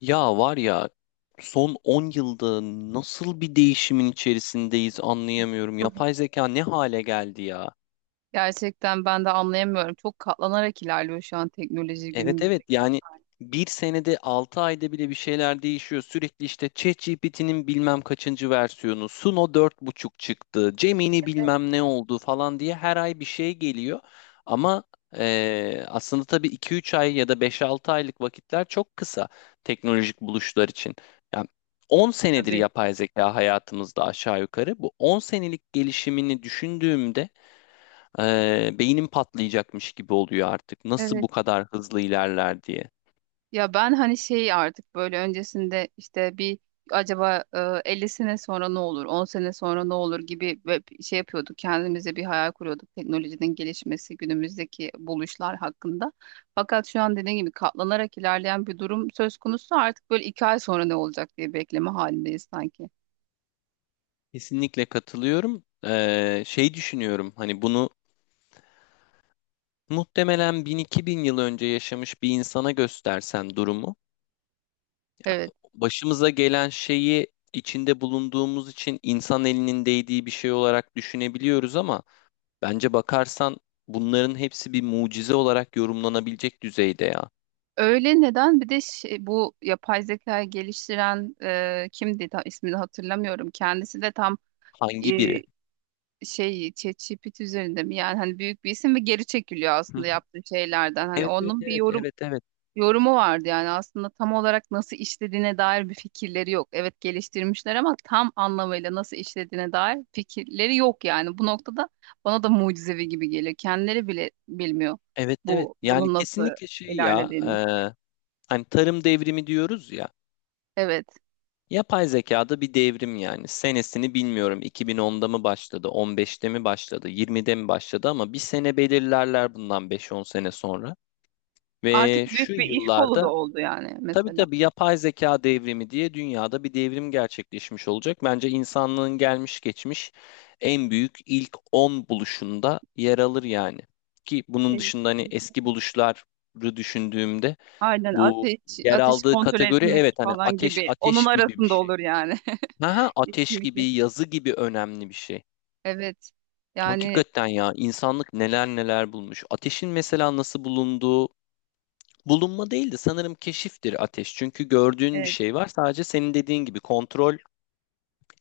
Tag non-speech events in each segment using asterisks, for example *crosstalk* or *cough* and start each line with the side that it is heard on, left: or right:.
left: Ya var ya son 10 yılda nasıl bir değişimin içerisindeyiz anlayamıyorum.
right: Hı. Hı.
left: Yapay zeka ne hale geldi ya?
right: Gerçekten ben de anlayamıyorum. Çok katlanarak ilerliyor şu an teknoloji
left: Evet,
right: günümüzde
left: evet,
right: gelen
left: yani
right: hali.
left: bir senede 6 ayda bile bir şeyler değişiyor. Sürekli işte ChatGPT'nin bilmem kaçıncı versiyonu, Suno dört buçuk çıktı, Gemini bilmem ne oldu falan diye her ay bir şey geliyor. Ama aslında tabii iki üç ay ya da beş altı aylık vakitler çok kısa teknolojik buluşlar için. Yani 10 senedir
right: Tabii.
left: yapay zeka hayatımızda aşağı yukarı. Bu 10 senelik gelişimini düşündüğümde beynim patlayacakmış gibi oluyor artık. Nasıl
right: Evet.
left: bu kadar hızlı ilerler diye.
right: Ya ben hani şey artık böyle öncesinde işte bir acaba 50 sene sonra ne olur, 10 sene sonra ne olur gibi ve şey yapıyorduk. Kendimize bir hayal kuruyorduk teknolojinin gelişmesi, günümüzdeki buluşlar hakkında. Fakat şu an dediğim gibi katlanarak ilerleyen bir durum söz konusu. Artık böyle 2 ay sonra ne olacak diye bekleme halindeyiz sanki.
left: Kesinlikle katılıyorum. Şey düşünüyorum, hani bunu muhtemelen 1000-2000 yıl önce yaşamış bir insana göstersen durumu,
right: Evet.
left: başımıza gelen şeyi, içinde bulunduğumuz için insan elinin değdiği bir şey olarak düşünebiliyoruz ama bence bakarsan bunların hepsi bir mucize olarak yorumlanabilecek düzeyde ya.
right: Öyle neden? Bir de bu yapay zeka geliştiren kimdi? İsmini hatırlamıyorum. Kendisi de tam e,
left: Hangi biri?
right: şey, ChatGPT üzerinde mi? Yani hani büyük bir isim ve geri çekiliyor
left: Hı
right: aslında
left: hı.
right: yaptığı şeylerden. Hani
left: Evet, evet,
right: onun bir
left: evet, evet, evet.
right: yorumu vardı yani aslında tam olarak nasıl işlediğine dair bir fikirleri yok. Evet, geliştirmişler ama tam anlamıyla nasıl işlediğine dair fikirleri yok yani. Bu noktada bana da mucizevi gibi geliyor. Kendileri bile bilmiyor
left: Evet, evet,
right: bu
left: yani
right: bunun nasıl
left: kesinlikle şey ya,
right: ilerlediğini.
left: hani tarım devrimi diyoruz ya,
right: Evet.
left: yapay zekada bir devrim yani, senesini bilmiyorum, 2010'da mı başladı, 15'te mi başladı, 20'de mi başladı ama bir sene belirlerler bundan 5-10 sene sonra
right: Artık
left: ve şu
right: büyük bir iş kolu da
left: yıllarda,
right: oldu yani
left: tabii
right: mesela.
left: tabii, yapay zeka devrimi diye dünyada bir devrim gerçekleşmiş olacak. Bence insanlığın gelmiş geçmiş en büyük ilk 10 buluşunda yer alır yani, ki bunun
right: Kesin-
left: dışında hani
right: kesin.
left: eski buluşları düşündüğümde.
right: Aynen
left: Bu
right: ateş,
left: yer
right: ateşi
left: aldığı
right: kontrol
left: kategori,
right: etmek
left: evet, hani
right: falan
left: ateş,
right: gibi. Onun
left: ateş gibi bir
right: arasında
left: şey.
right: olur yani.
left: Ha ha,
right: *laughs*
left: ateş gibi,
right: Kesinlikle.
left: yazı gibi önemli bir şey.
right: Evet. Yani
left: Hakikaten ya, insanlık neler neler bulmuş. Ateşin mesela nasıl bulunduğu, bulunma değildi sanırım, keşiftir ateş. Çünkü gördüğün bir
right: evet,
left: şey var, sadece senin dediğin gibi kontrol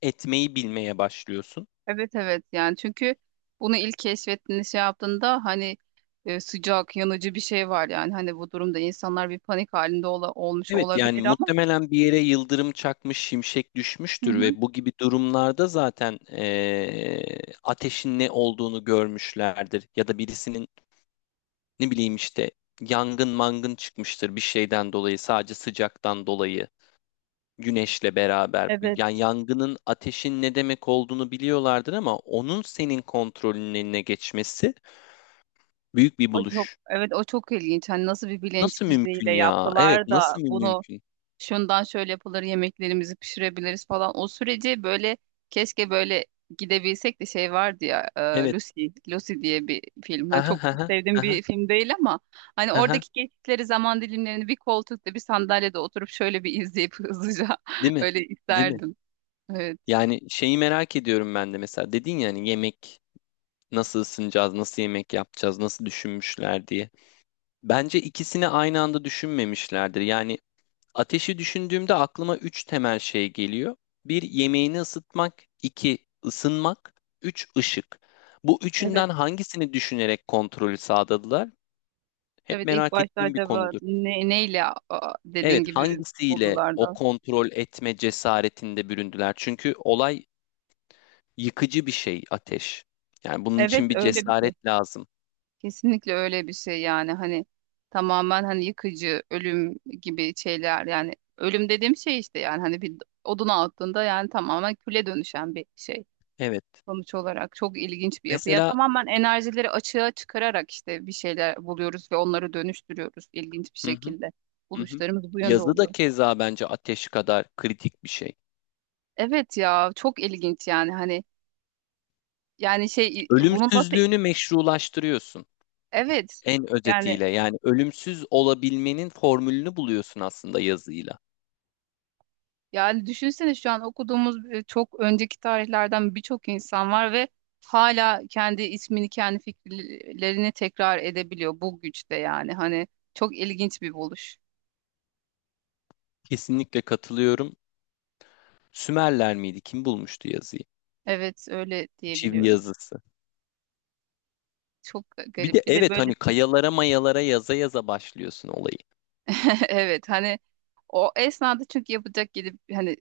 left: etmeyi bilmeye başlıyorsun.
right: evet, evet yani, çünkü bunu ilk keşfettiğinde şey yaptığında hani sıcak yanıcı bir şey var yani, hani bu durumda insanlar bir panik halinde olmuş
left: Evet yani
right: olabilir ama.
left: muhtemelen bir yere yıldırım çakmış, şimşek
right: Hı
left: düşmüştür
right: hı.
left: ve bu gibi durumlarda zaten ateşin ne olduğunu görmüşlerdir ya da birisinin, ne bileyim işte, yangın mangın çıkmıştır bir şeyden dolayı, sadece sıcaktan dolayı, güneşle beraber.
right: Evet,
left: Yani yangının, ateşin ne demek olduğunu biliyorlardır ama onun senin kontrolünün eline geçmesi büyük bir
right: o çok
left: buluş.
right: evet o çok ilginç, hani nasıl bir bilinç
left: Nasıl
right: düzeyiyle
left: mümkün ya? Evet,
right: yaptılar da
left: nasıl
right: bunu
left: mümkün?
right: şundan şöyle yapılır, yemeklerimizi pişirebiliriz falan. O süreci böyle, keşke böyle gidebilsek de. Şey vardı ya,
left: Evet.
right: Lucy diye bir film. Ben
left: Aha,
right: çok
left: aha,
right: sevdiğim
left: aha,
right: bir film değil ama hani
left: aha.
right: oradaki geçtikleri zaman dilimlerini bir koltukta, bir sandalyede oturup şöyle bir izleyip *laughs* hızlıca,
left: Değil mi?
right: öyle
left: Değil mi?
right: isterdim. Evet.
left: Yani şeyi merak ediyorum ben de, mesela dedin ya, hani yemek, nasıl ısınacağız, nasıl yemek yapacağız, nasıl düşünmüşler diye. Bence ikisini aynı anda düşünmemişlerdir. Yani ateşi düşündüğümde aklıma üç temel şey geliyor. Bir, yemeğini ısıtmak. İki ısınmak. Üç, ışık. Bu
right: Evet.
left: üçünden hangisini düşünerek kontrolü sağladılar? Hep
right: Evet, ilk
left: merak
right: başta
left: ettiğim bir
right: acaba
left: konudur.
right: neyle, dediğin
left: Evet,
right: gibi
left: hangisiyle
right: buldular
left: o
right: da.
left: kontrol etme cesaretinde büründüler? Çünkü olay yıkıcı bir şey, ateş. Yani bunun
right: Evet,
left: için bir
right: öyle bir şey.
left: cesaret lazım.
right: Kesinlikle öyle bir şey yani, hani tamamen hani yıkıcı, ölüm gibi şeyler. Yani ölüm dediğim şey işte, yani hani bir oduna attığında yani tamamen küle dönüşen bir şey
left: Evet.
right: sonuç olarak, çok ilginç bir yapı. Ya
left: Mesela
right: tamamen enerjileri açığa çıkararak işte bir şeyler buluyoruz ve onları dönüştürüyoruz ilginç bir
left: hı hı,
right: şekilde.
left: hı hı.
right: Buluşlarımız bu yönde
left: Yazı da
right: oluyor.
left: keza bence ateş kadar kritik bir şey.
right: Evet ya, çok ilginç yani, hani yani şey bunun nasıl,
left: Ölümsüzlüğünü meşrulaştırıyorsun.
right: evet
left: En
right: yani.
left: özetiyle, yani ölümsüz olabilmenin formülünü buluyorsun aslında yazıyla.
right: Yani düşünsene, şu an okuduğumuz çok önceki tarihlerden birçok insan var ve hala kendi ismini, kendi fikirlerini tekrar edebiliyor bu güçte yani. Hani çok ilginç bir buluş.
left: Kesinlikle katılıyorum. Sümerler miydi? Kim bulmuştu yazıyı?
right: Evet, öyle
left: Çivi
right: diyebiliyorum.
left: yazısı.
right: Çok
left: Bir de
right: garip. Bir de
left: evet,
right: böyle
left: hani kayalara mayalara yaza yaza başlıyorsun olayı.
right: *laughs* evet, hani o esnada çünkü yapacak gidip hani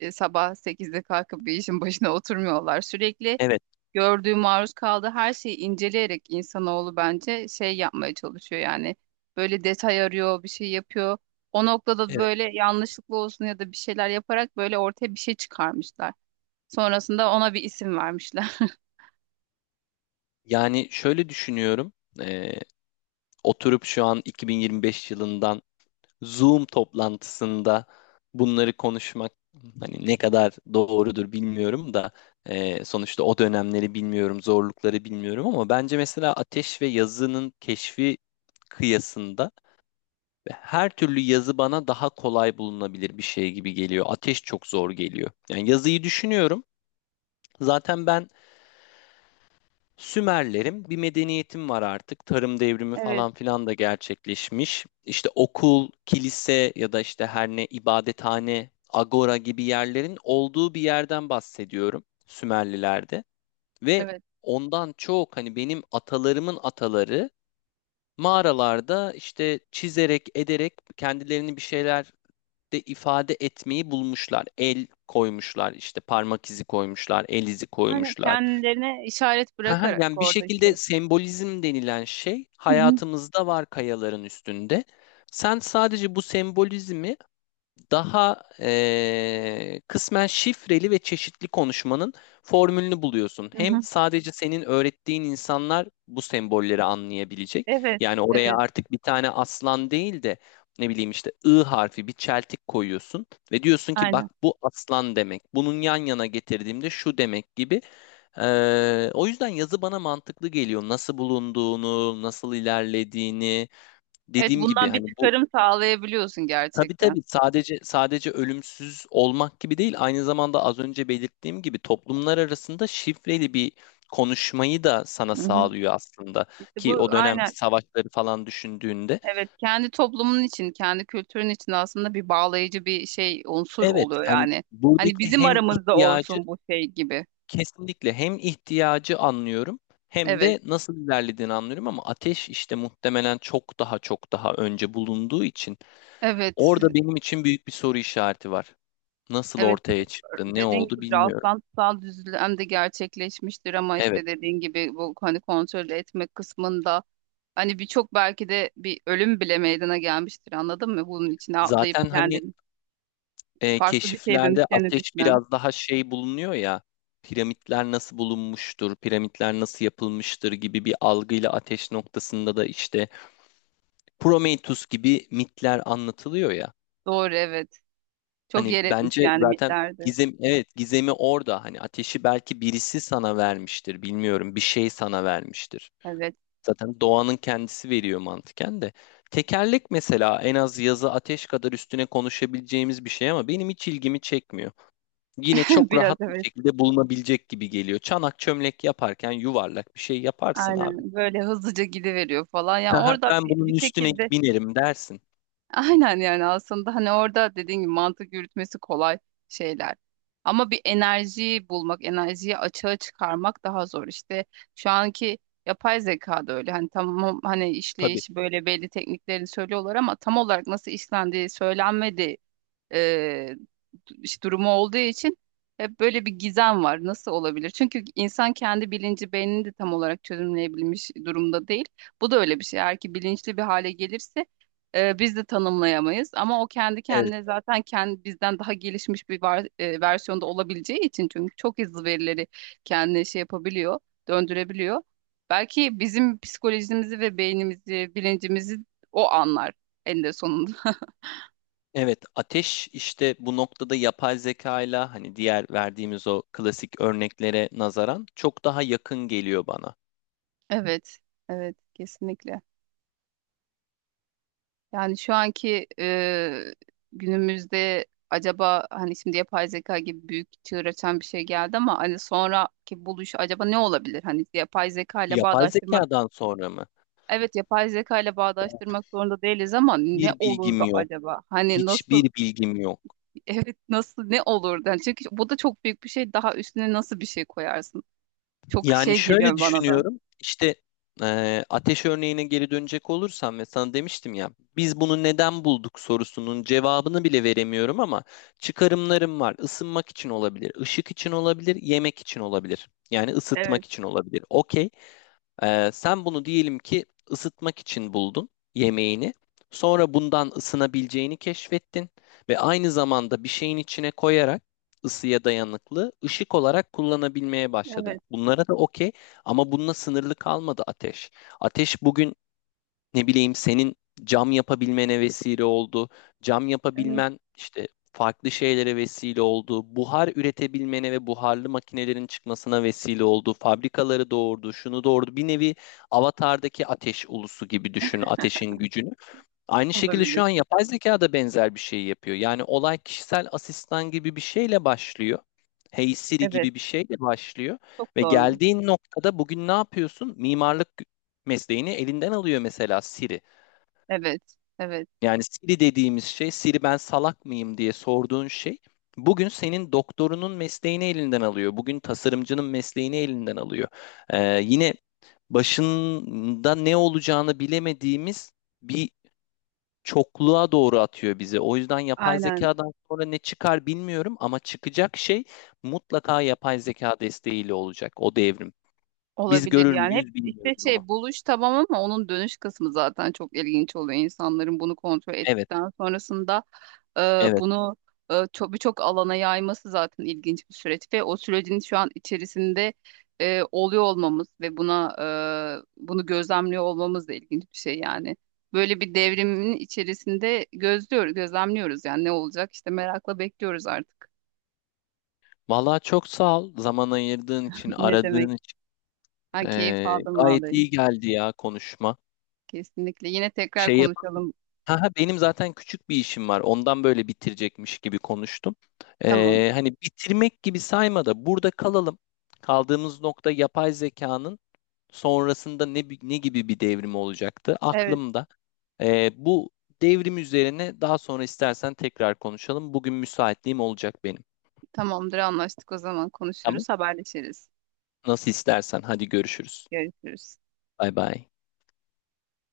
right: sabah 8'de kalkıp bir işin başına oturmuyorlar. Sürekli
left: Evet,
right: gördüğü, maruz kaldığı her şeyi inceleyerek insanoğlu bence şey yapmaya çalışıyor yani. Böyle detay arıyor, bir şey yapıyor. O noktada
left: evet.
right: böyle yanlışlıkla olsun ya da bir şeyler yaparak böyle ortaya bir şey çıkarmışlar. Sonrasında ona bir isim vermişler.
left: Yani şöyle düşünüyorum. Ee, Oturup şu an 2025 yılından Zoom toplantısında bunları konuşmak hani ne kadar doğrudur bilmiyorum da, sonuçta o dönemleri bilmiyorum, zorlukları bilmiyorum ama bence mesela ateş ve yazının keşfi kıyasında her türlü yazı bana daha kolay bulunabilir bir şey gibi geliyor. Ateş çok zor geliyor. Yani yazıyı düşünüyorum. Zaten ben Sümerlerim, bir medeniyetim var artık. Tarım
right: *laughs*
left: devrimi
right: Evet,
left: falan filan da gerçekleşmiş. İşte okul, kilise ya da işte her ne ibadethane, agora gibi yerlerin olduğu bir yerden bahsediyorum Sümerlilerde. Ve
right: evet.
left: ondan çok, hani benim atalarımın ataları mağaralarda işte çizerek, ederek kendilerini bir şeyler de ifade etmeyi bulmuşlar. El koymuşlar, işte parmak izi koymuşlar, el izi
right: Aynen,
left: koymuşlar.
right: kendilerine işaret
left: Ha, ha,
right: bırakarak
left: yani bir
right: orada
left: şekilde
right: işte.
left: sembolizm denilen şey
right: Hı hı,
left: hayatımızda var, kayaların üstünde. Sen sadece bu sembolizmi daha kısmen şifreli ve çeşitli konuşmanın formülünü buluyorsun.
right: hı
left: Hem
right: hı.
left: sadece senin öğrettiğin insanlar bu sembolleri anlayabilecek.
right: Evet,
left: Yani oraya
right: evet,
left: artık bir tane aslan değil de, ne bileyim işte, ı harfi bir çeltik koyuyorsun ve diyorsun ki
right: aynen.
left: bak, bu aslan demek. Bunun yan yana getirdiğimde şu demek gibi. O yüzden yazı bana mantıklı geliyor. Nasıl bulunduğunu, nasıl ilerlediğini.
right: Evet,
left: Dediğim gibi
right: bundan bir
left: hani bu,
right: çıkarım sağlayabiliyorsun
left: tabii
right: gerçekten.
left: tabii, sadece ölümsüz olmak gibi değil. Aynı zamanda, az önce belirttiğim gibi, toplumlar arasında şifreli bir konuşmayı da sana
right: Hı hı.
left: sağlıyor aslında.
right: İşte
left: Ki
right: bu
left: o
right: aynen.
left: dönemki savaşları falan düşündüğünde.
right: Evet, kendi toplumun için, kendi kültürün için aslında bir bağlayıcı bir şey, unsur
left: Evet,
right: oluyor
left: hani
right: yani. Hani
left: buradaki
right: bizim
left: hem
right: aramızda
left: ihtiyacı.
right: olsun bu, şey gibi.
left: Kesinlikle hem ihtiyacı anlıyorum, hem
right: Evet,
left: de nasıl ilerlediğini anlıyorum ama ateş işte muhtemelen çok daha çok daha önce bulunduğu için
right: evet,
left: orada benim için büyük bir soru işareti var. Nasıl
right: evet.
left: ortaya çıktı, ne
right: Dediğin gibi
left: oldu bilmiyorum.
right: rastlantısal düzlem de gerçekleşmiştir ama
left: Evet,
right: işte dediğin gibi bu, hani kontrol etmek kısmında hani birçok, belki de bir ölüm bile meydana gelmiştir, anladın mı? Bunun içine atlayıp
left: zaten hani,
right: kendini farklı bir şeye
left: keşiflerde
right: dönüşlerini
left: ateş
right: düşünen.
left: biraz daha şey bulunuyor ya, piramitler nasıl bulunmuştur, piramitler nasıl yapılmıştır gibi bir algıyla ateş noktasında da işte Prometheus gibi mitler anlatılıyor ya.
right: Doğru, evet. Çok
left: Hani
right: yer etmiş
left: bence
right: yani
left: zaten
right: mitlerde.
left: gizem, evet, gizemi orada. Hani ateşi belki birisi sana vermiştir, bilmiyorum. Bir şey sana vermiştir.
right: Evet,
left: Zaten doğanın kendisi veriyor mantıken de. Tekerlek mesela en az yazı, ateş kadar üstüne konuşabileceğimiz bir şey ama benim hiç ilgimi çekmiyor. Yine
right: *laughs*
left: çok
right: biraz
left: rahat bir
right: evet.
left: şekilde bulunabilecek gibi geliyor. Çanak çömlek yaparken yuvarlak bir şey yaparsın abi.
right: Aynen böyle hızlıca gidiveriyor falan. Yani
left: Aha,
right: orada
left: ben
right: bir,
left: bunun
right: bir
left: üstüne
right: şekilde
left: binerim dersin.
right: *laughs* aynen yani, aslında hani orada dediğin gibi mantık yürütmesi kolay şeyler. Ama bir enerjiyi bulmak, enerjiyi açığa çıkarmak daha zor. İşte şu anki yapay zeka da öyle. Hani tamam, hani
left: Tabii.
right: işleyiş böyle belli, tekniklerini söylüyorlar ama tam olarak nasıl işlendiği söylenmedi, e, işte durumu olduğu için hep böyle bir gizem var. Nasıl olabilir? Çünkü insan kendi bilinci, beynini de tam olarak çözümleyebilmiş durumda değil. Bu da öyle bir şey. Eğer ki bilinçli bir hale gelirse biz de tanımlayamayız. Ama o kendi
left: Evet.
right: kendine zaten kendi bizden daha gelişmiş bir versiyonda olabileceği için, çünkü çok hızlı verileri kendine şey yapabiliyor, döndürebiliyor. Belki bizim psikolojimizi ve beynimizi, bilincimizi o anlar en de sonunda.
left: Evet, ateş işte bu noktada yapay zeka ile hani diğer verdiğimiz o klasik örneklere nazaran çok daha yakın geliyor bana.
right: Evet, evet, kesinlikle. Yani şu anki günümüzde acaba, hani şimdi yapay zeka gibi büyük çığır açan bir şey geldi ama hani sonraki buluş acaba ne olabilir? Hani yapay zeka ile
left: Yapay
right: bağdaştırmak.
left: zekadan sonra mı?
right: Evet, yapay zeka ile bağdaştırmak zorunda değiliz ama ne
left: Bir bilgim
right: olurdu
left: yok.
right: acaba? Hani nasıl
left: Hiçbir bilgim yok.
right: *laughs* evet, nasıl, ne olurdu? Yani çünkü bu da çok büyük bir şey. Daha üstüne nasıl bir şey koyarsın? Çok
left: Yani
right: şey
left: şöyle
right: geliyor bana da.
left: düşünüyorum. İşte ateş örneğine geri dönecek olursam ve sana demiştim ya, biz bunu neden bulduk sorusunun cevabını bile veremiyorum ama çıkarımlarım var. Isınmak için olabilir, ışık için olabilir, yemek için olabilir. Yani
right: Evet,
left: ısıtmak için olabilir. Okey. Sen bunu diyelim ki ısıtmak için buldun yemeğini. Sonra bundan ısınabileceğini keşfettin ve aynı zamanda bir şeyin içine koyarak ısıya dayanıklı ışık olarak kullanabilmeye başladın.
right: evet,
left: Bunlara da okey ama bununla sınırlı kalmadı ateş. Ateş bugün, ne bileyim, senin cam yapabilmene vesile oldu. Cam
right: evet
left: yapabilmen işte farklı şeylere vesile oldu. Buhar üretebilmene ve buharlı makinelerin çıkmasına vesile oldu. Fabrikaları doğurdu, şunu doğurdu. Bir nevi Avatar'daki ateş ulusu gibi düşün ateşin gücünü. Aynı şekilde şu
right: olabilir.
left: an yapay zeka da benzer bir şey yapıyor. Yani olay kişisel asistan gibi bir şeyle başlıyor. Hey Siri
right: Evet,
left: gibi bir şeyle başlıyor.
right: çok
left: Ve
right: doğru.
left: geldiğin noktada bugün ne yapıyorsun? Mimarlık mesleğini elinden alıyor mesela Siri.
right: Evet, evet.
left: Yani Siri dediğimiz şey, Siri ben salak mıyım diye sorduğun şey, bugün senin doktorunun mesleğini elinden alıyor. Bugün tasarımcının mesleğini elinden alıyor. Yine başında ne olacağını bilemediğimiz bir çokluğa doğru atıyor bizi. O yüzden yapay
right: Aynen,
left: zekadan sonra ne çıkar bilmiyorum ama çıkacak şey mutlaka yapay zeka desteğiyle olacak o devrim. Biz
right: olabilir
left: görür
right: yani. Hep
left: müyüz
right: işte
left: bilmiyorum ama.
right: şey, buluş tamam ama onun dönüş kısmı zaten çok ilginç oluyor. İnsanların bunu kontrol
left: Evet,
right: ettikten sonrasında e,
left: evet.
right: bunu birçok alana yayması zaten ilginç bir süreç ve o sürecin şu an içerisinde oluyor olmamız ve bunu gözlemliyor olmamız da ilginç bir şey yani. Böyle bir devrimin içerisinde gözlüyoruz, gözlemliyoruz yani ne olacak işte, merakla bekliyoruz artık.
left: Vallahi çok sağ ol zaman ayırdığın için,
right: *laughs* Ne
left: aradığın
right: demek?
left: için.
right: Ha, keyif aldım
left: Gayet
right: vallahi.
left: iyi geldi ya konuşma.
right: Kesinlikle. Yine tekrar
left: Şey yapalım mı?
right: konuşalım.
left: Ha, ha, benim zaten küçük bir işim var. Ondan böyle bitirecekmiş gibi konuştum.
right: Tamam.
left: Hani bitirmek gibi sayma da burada kalalım. Kaldığımız nokta yapay zekanın sonrasında ne ne gibi bir devrim olacaktı
right: Evet,
left: aklımda. Bu devrim üzerine daha sonra istersen tekrar konuşalım. Bugün müsaitliğim olacak benim.
right: tamamdır, anlaştık. O zaman
left: Tamam.
right: konuşuruz, haberleşiriz.
left: Nasıl istersen. Hadi görüşürüz.
right: Görüşürüz.
left: Bay bay.